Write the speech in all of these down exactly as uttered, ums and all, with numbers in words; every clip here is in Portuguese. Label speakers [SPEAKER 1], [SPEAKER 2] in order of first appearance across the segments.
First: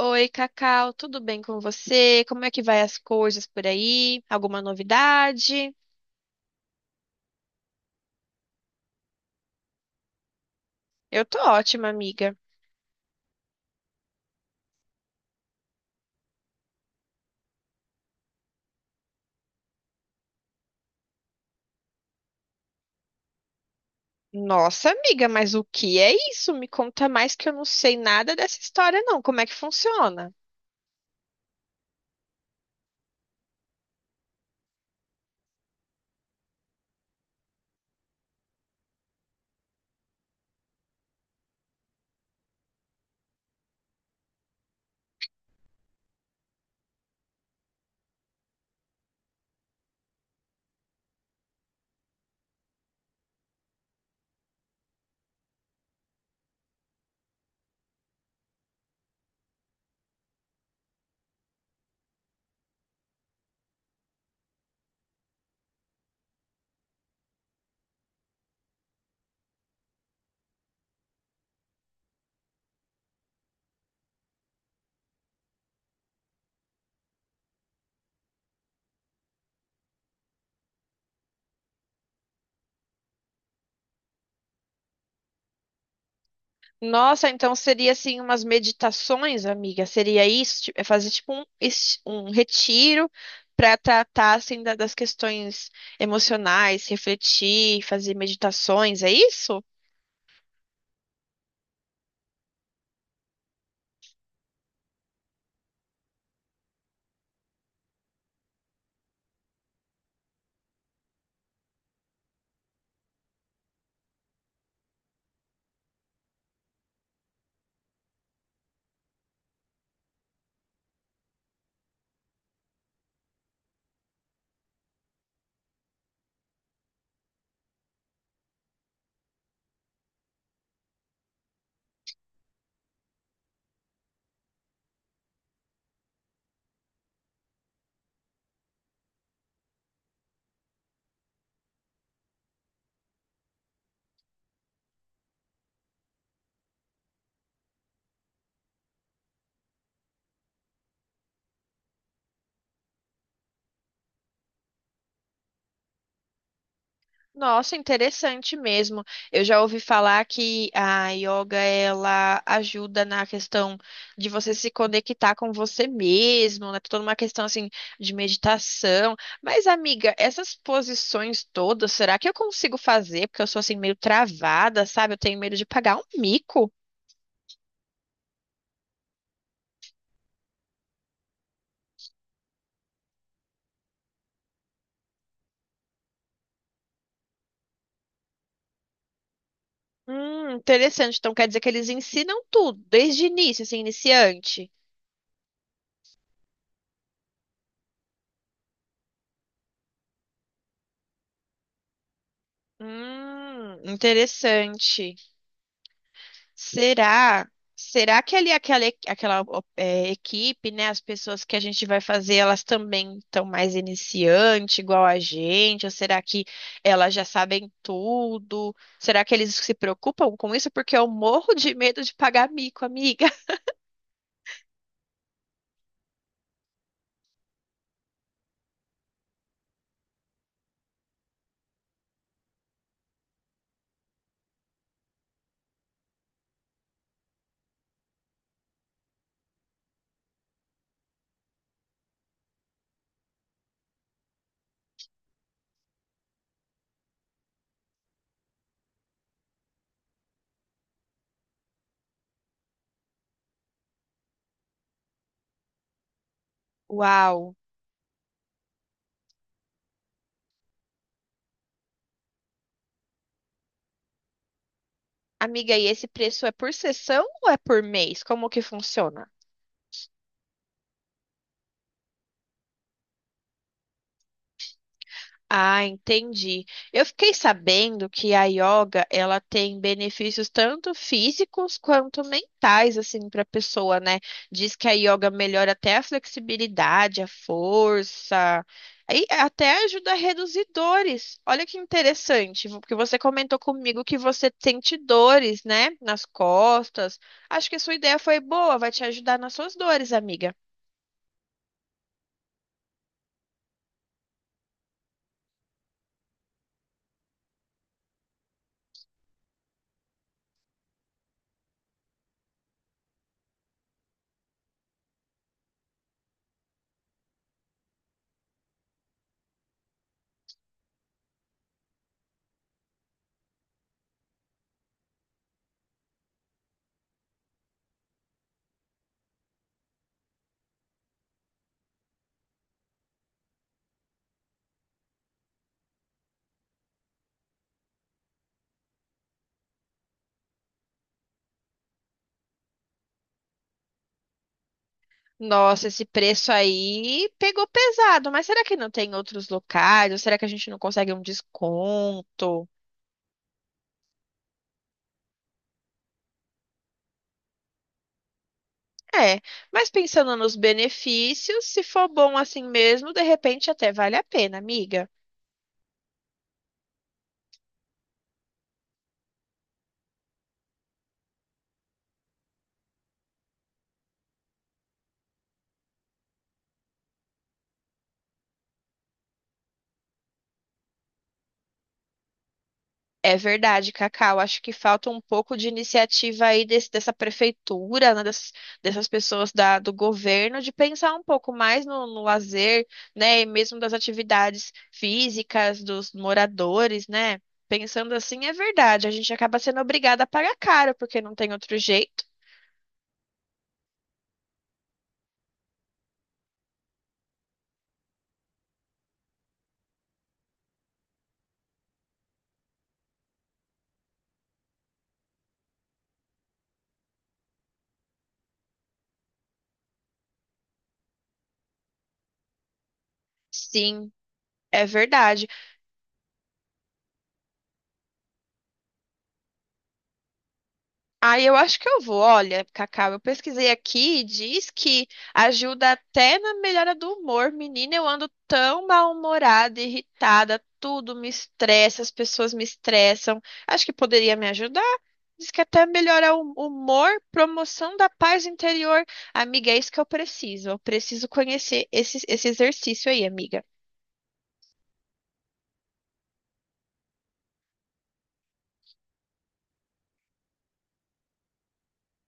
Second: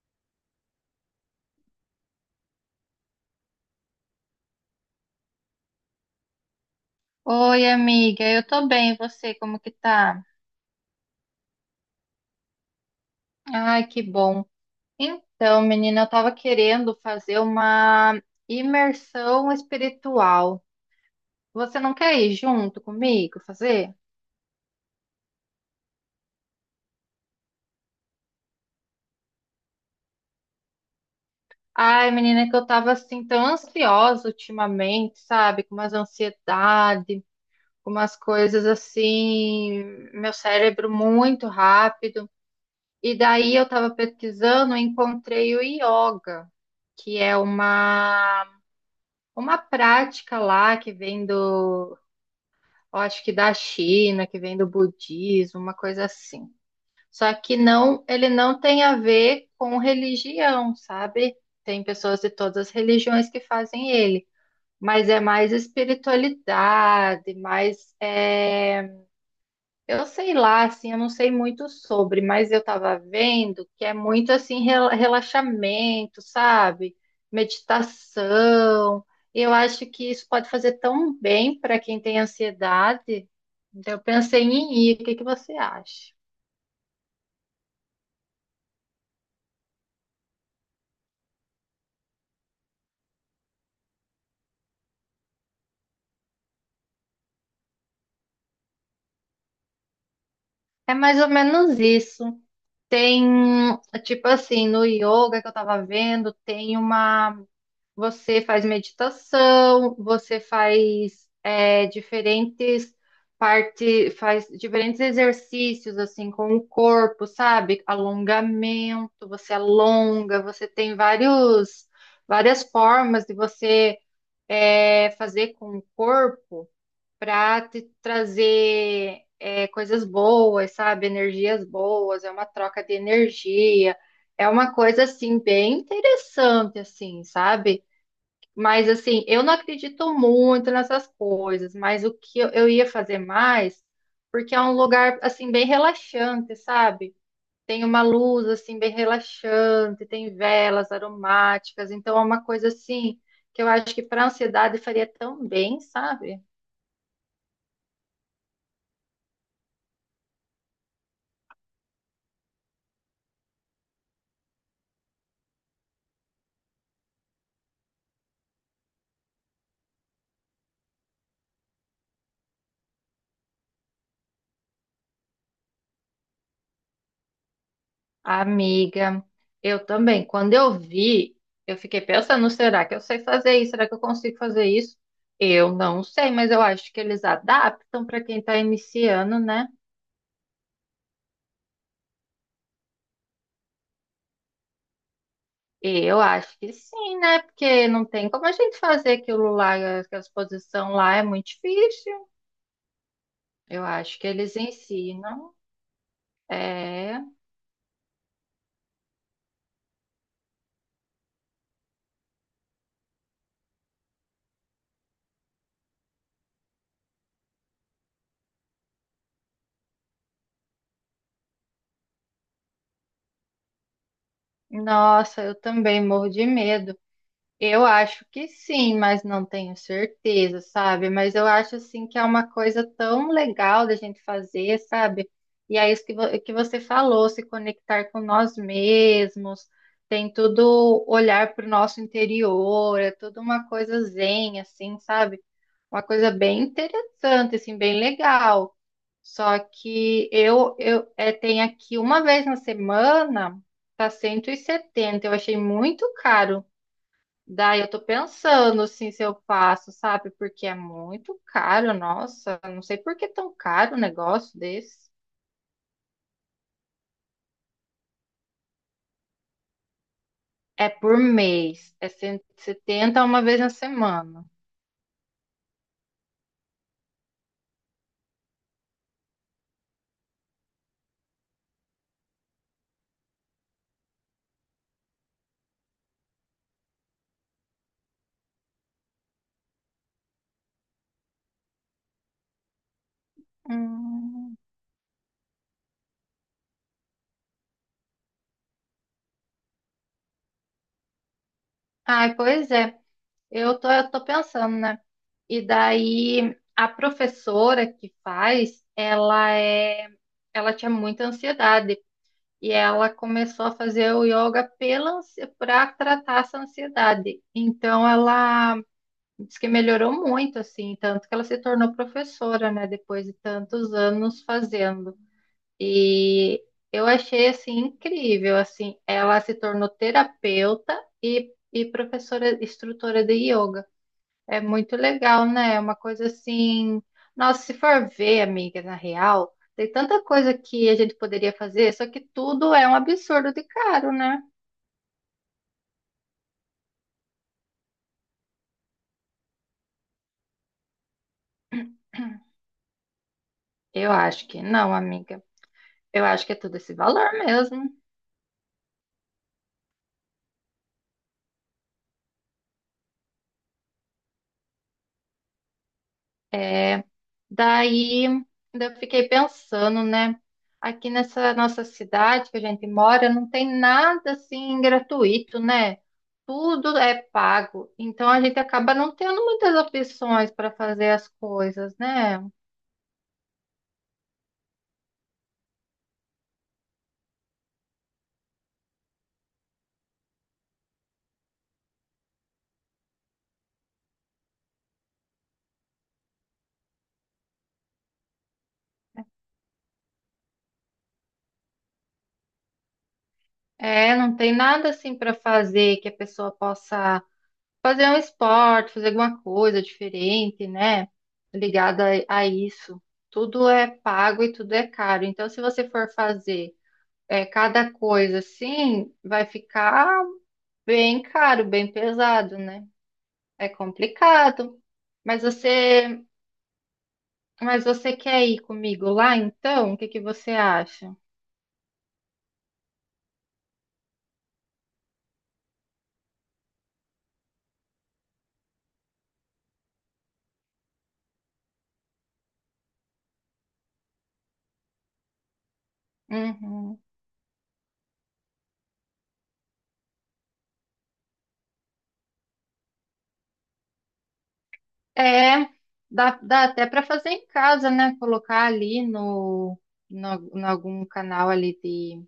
[SPEAKER 1] Oi, Cacau, tudo bem com você? Como é que vai as coisas por aí? Alguma novidade?
[SPEAKER 2] Oi, amiga, eu tô bem, e você, como que tá?
[SPEAKER 1] Eu tô ótima, amiga.
[SPEAKER 2] Ai, que bom. Então, menina, eu tava querendo fazer uma imersão espiritual. Você não quer ir junto comigo fazer?
[SPEAKER 1] Nossa, amiga, mas o que é isso? Me conta mais que eu não sei nada dessa história, não. Como é que funciona?
[SPEAKER 2] Ai, menina, que eu tava assim tão ansiosa ultimamente, sabe? Com umas ansiedade, com umas coisas assim, meu cérebro muito rápido. E daí eu tava pesquisando e encontrei o yoga, que é uma uma prática lá que vem do, eu acho que da China, que vem do budismo, uma coisa assim. Só que não, ele não tem a ver com religião, sabe? Tem pessoas de todas as religiões que fazem ele, mas é mais espiritualidade, mais é, eu sei lá, assim, eu não sei muito sobre, mas eu tava vendo que é muito assim rela- relaxamento, sabe? Meditação. Eu acho que isso pode fazer tão bem para quem tem ansiedade. Então, eu pensei em ir. O que que você acha?
[SPEAKER 1] Nossa, então seria assim umas meditações, amiga? Seria isso? Tipo, é fazer tipo um, es- um retiro para tratar assim da- das questões emocionais, refletir, fazer meditações, é isso?
[SPEAKER 2] É mais ou menos isso. Tem, tipo assim, no yoga que eu tava vendo, tem uma. Você faz meditação, você faz é, diferentes parte, faz diferentes exercícios assim com o corpo, sabe? Alongamento, você alonga, você tem vários várias formas de você é, fazer com o corpo para te trazer é, coisas boas, sabe? Energias boas, é uma troca de energia. É uma coisa assim bem interessante assim, sabe? Mas assim, eu não acredito muito nessas coisas, mas o que eu, eu ia fazer mais, porque é um lugar assim bem relaxante, sabe? Tem uma luz assim bem relaxante, tem velas aromáticas, então é uma coisa assim que eu acho que para ansiedade faria tão bem, sabe?
[SPEAKER 1] Nossa, interessante mesmo. Eu já ouvi falar que a yoga ela ajuda na questão de você se conectar com você mesmo, né? Toda uma questão assim de meditação. Mas, amiga, essas posições todas, será que eu consigo fazer? Porque eu sou assim meio travada, sabe? Eu tenho medo de pagar um mico.
[SPEAKER 2] Amiga, eu também. Quando eu vi, eu fiquei pensando, será que eu sei fazer isso? Será que eu consigo fazer isso? Eu não sei, mas eu acho que eles adaptam para quem está iniciando, né?
[SPEAKER 1] Hum, interessante. Então quer dizer que eles ensinam tudo desde início, assim, iniciante.
[SPEAKER 2] Eu acho que sim, né? Porque não tem como a gente fazer aquilo lá, aquela a exposição lá é muito difícil.
[SPEAKER 1] Hum,
[SPEAKER 2] Eu acho que eles
[SPEAKER 1] interessante.
[SPEAKER 2] ensinam. É.
[SPEAKER 1] Será? Será que ali aquela, e- aquela é, equipe, né? As pessoas que a gente vai fazer, elas também estão mais iniciante, igual a gente? Ou será que elas já sabem tudo? Será que eles se preocupam com isso? Porque eu morro de medo de pagar mico, amiga.
[SPEAKER 2] Nossa, eu também morro de medo. Eu acho que sim, mas não tenho certeza, sabe? Mas eu acho assim que é uma coisa tão legal da gente fazer, sabe? E é isso que, vo- que você falou, se conectar com nós mesmos, tem tudo olhar para o nosso interior, é tudo uma coisa zen, assim, sabe? Uma coisa bem interessante, assim, bem legal. Só que eu, eu é, tenho aqui uma vez na semana, tá cento e setenta, eu achei muito caro.
[SPEAKER 1] Uau!
[SPEAKER 2] Daí eu tô pensando assim se eu faço, sabe? Porque é muito caro, nossa, não sei por que é tão caro um negócio desse.
[SPEAKER 1] Amiga, e esse preço é por sessão ou é por mês? Como que funciona?
[SPEAKER 2] É por mês, é cento e setenta uma vez na semana.
[SPEAKER 1] Ah, entendi. Eu fiquei sabendo que a yoga, ela tem benefícios tanto físicos quanto mentais, assim, para a pessoa, né? Diz que a yoga melhora até a flexibilidade, a força, e até ajuda a reduzir dores. Olha que interessante, porque você comentou comigo que você
[SPEAKER 2] Hum.
[SPEAKER 1] sente dores, né, nas costas. Acho que a sua ideia foi boa, vai te ajudar nas suas dores, amiga.
[SPEAKER 2] Ai, pois é. Eu tô, eu tô pensando, né? E daí a professora que faz, ela é, ela tinha muita ansiedade e ela começou a fazer o yoga pela, para tratar essa ansiedade. Então ela. Diz que melhorou muito, assim, tanto que ela se tornou professora, né, depois de tantos anos fazendo. E eu achei, assim, incrível, assim, ela se tornou terapeuta e, e professora, instrutora de yoga. É muito legal, né? É uma coisa assim. Nossa, se for ver, amiga, na real, tem tanta coisa que a gente poderia fazer, só que tudo é um absurdo de caro, né?
[SPEAKER 1] Nossa, esse preço aí pegou pesado, mas será que não tem outros locais? Ou será que a gente não consegue um desconto?
[SPEAKER 2] Eu acho que não, amiga. Eu acho que é tudo esse valor mesmo.
[SPEAKER 1] É, mas pensando nos benefícios, se for bom assim mesmo, de repente até vale a pena, amiga.
[SPEAKER 2] é Daí, eu fiquei pensando, né? Aqui nessa nossa cidade que a gente mora, não tem nada assim gratuito, né? Tudo é pago. Então a gente acaba não tendo muitas opções para fazer as coisas, né?
[SPEAKER 1] É verdade, Cacau. Acho que falta um pouco de iniciativa aí desse- dessa prefeitura, né, dessas, dessas pessoas da- do governo, de pensar um pouco mais no, no lazer, né, e mesmo das atividades físicas dos moradores, né? Pensando assim, é verdade. A gente acaba sendo obrigada a pagar caro, porque não tem outro jeito.
[SPEAKER 2] É, não tem nada assim para fazer que a pessoa possa fazer um esporte, fazer alguma coisa diferente, né? Ligada a a isso. Tudo é pago e tudo é caro. Então, se você for fazer é, cada coisa assim vai ficar bem caro, bem pesado, né? É
[SPEAKER 1] Sim,
[SPEAKER 2] complicado.
[SPEAKER 1] é
[SPEAKER 2] Mas
[SPEAKER 1] verdade.
[SPEAKER 2] você, mas você quer ir comigo lá então? O que que você acha?
[SPEAKER 1] Aí eu acho que eu vou. Olha, Cacau, eu pesquisei aqui e diz que ajuda até na melhora do humor. Menina, eu ando tão mal-humorada, irritada, tudo me estressa, as pessoas me estressam. Acho que poderia me ajudar. Diz que até melhora o
[SPEAKER 2] Uhum.
[SPEAKER 1] humor, promoção da paz interior. Amiga, é isso que eu preciso. Eu preciso conhecer esse, esse exercício aí, amiga.
[SPEAKER 2] É, dá, dá até para fazer em casa, né? Colocar ali no, no, no algum canal ali de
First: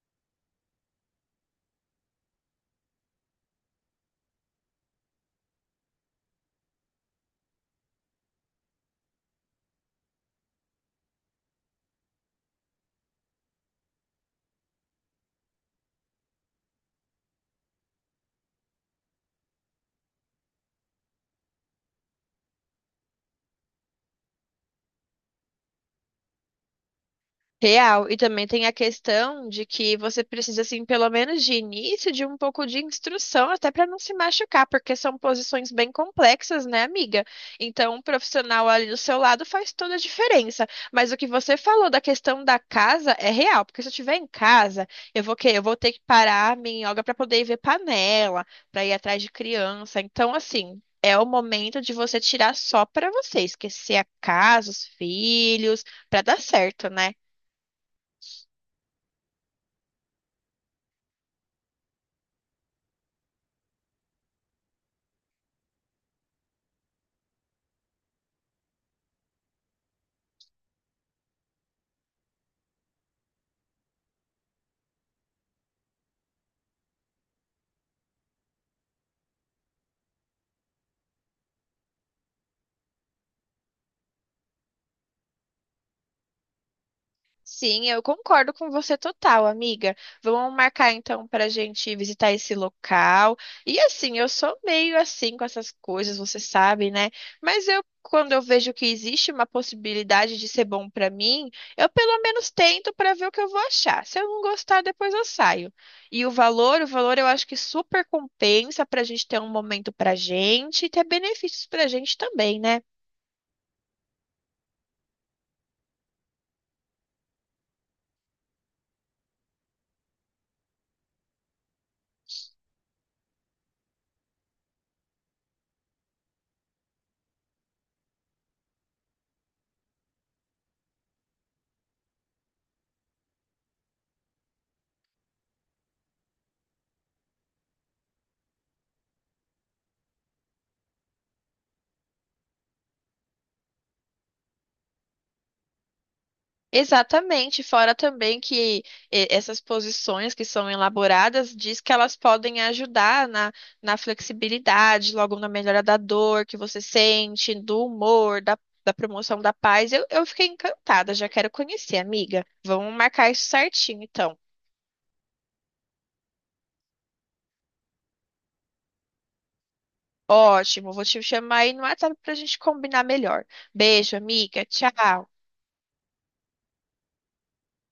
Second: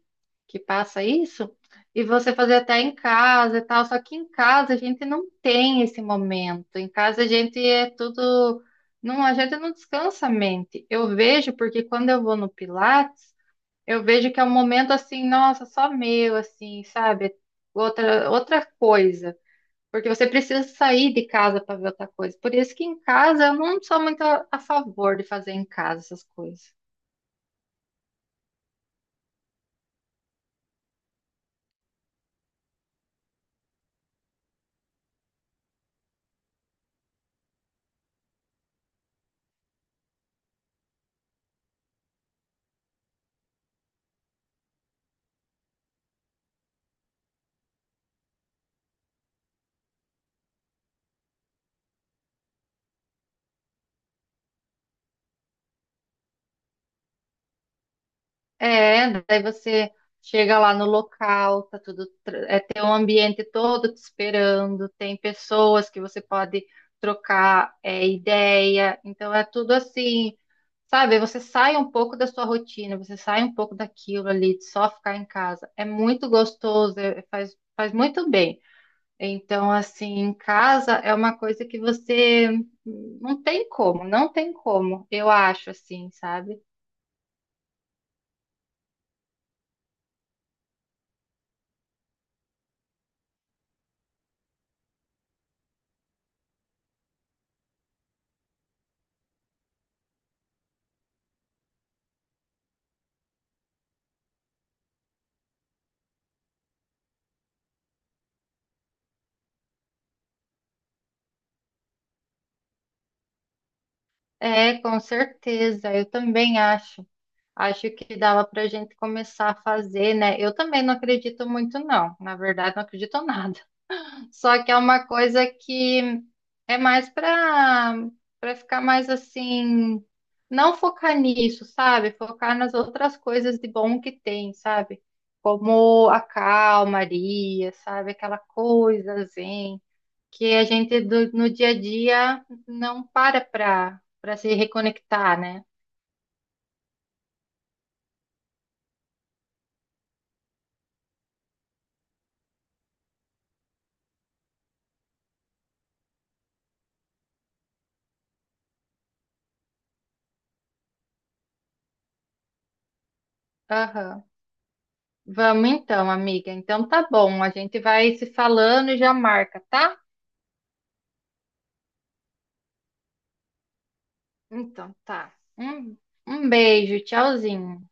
[SPEAKER 2] que passa isso, e você fazer até em casa e tal, só que em casa a gente não tem esse momento. Em casa a gente é tudo, não, a gente não descansa a mente. Eu vejo porque quando eu vou no Pilates, eu vejo que é um momento assim, nossa, só meu, assim, sabe? Outra outra coisa. Porque você precisa sair de casa para ver outra coisa. Por isso que em casa eu não sou muito a a favor de fazer em casa essas coisas.
[SPEAKER 1] Real, e também tem a questão de que você precisa, assim, pelo menos de início, de um pouco de instrução, até para não se machucar, porque são posições bem complexas, né, amiga? Então, um profissional ali do seu lado faz toda a diferença. Mas o que você falou da questão da casa é real, porque se eu estiver em casa, eu vou quê? Eu vou ter que parar a minha yoga para poder ver panela, para ir atrás de criança. Então, assim, é o momento de você tirar só para você, esquecer a casa, os filhos, para dar certo, né?
[SPEAKER 2] É, daí você chega lá no local, tá tudo, tra- é, tem um ambiente todo te esperando, tem pessoas que você pode trocar é, ideia, então é tudo assim, sabe? Você sai um pouco da sua rotina, você sai um pouco daquilo ali, de só ficar em casa. É muito gostoso, é- faz, faz muito bem. Então, assim, em casa é uma coisa que você hum, não tem como, não tem como, eu acho assim, sabe?
[SPEAKER 1] Sim, eu concordo com você total, amiga. Vamos marcar então para a gente visitar esse local. E assim, eu sou meio assim com essas coisas, você sabe, né? Mas eu, quando eu vejo que existe uma possibilidade de ser bom para mim, eu pelo menos tento para ver o que eu vou achar. Se eu não gostar, depois eu saio. E o valor, o valor eu acho que super compensa para a gente ter um momento para gente e ter benefícios para a gente também, né?
[SPEAKER 2] É, com certeza, eu também acho. Acho que dava para a gente começar a fazer, né? Eu também não acredito muito, não. Na verdade, não acredito em nada. Só que é uma coisa que é mais para para ficar mais assim, não focar nisso, sabe? Focar nas outras coisas de bom que tem, sabe? Como a calmaria, sabe? Aquela coisa zen que a gente do- no dia a dia não para para para se reconectar, né?
[SPEAKER 1] Exatamente, fora também que eh, essas posições que são elaboradas diz que elas podem ajudar na, na flexibilidade, logo na melhora da dor que você sente, do humor, da, da promoção da paz. Eu, eu fiquei encantada, já quero conhecer, amiga. Vamos marcar isso certinho,
[SPEAKER 2] Aham.
[SPEAKER 1] então.
[SPEAKER 2] Vamos então, amiga. Então tá bom, a gente vai se falando e já marca, tá?
[SPEAKER 1] Ótimo, vou te chamar aí no WhatsApp para a gente combinar melhor. Beijo, amiga.
[SPEAKER 2] Então
[SPEAKER 1] Tchau.
[SPEAKER 2] tá. Um, um beijo, tchauzinho.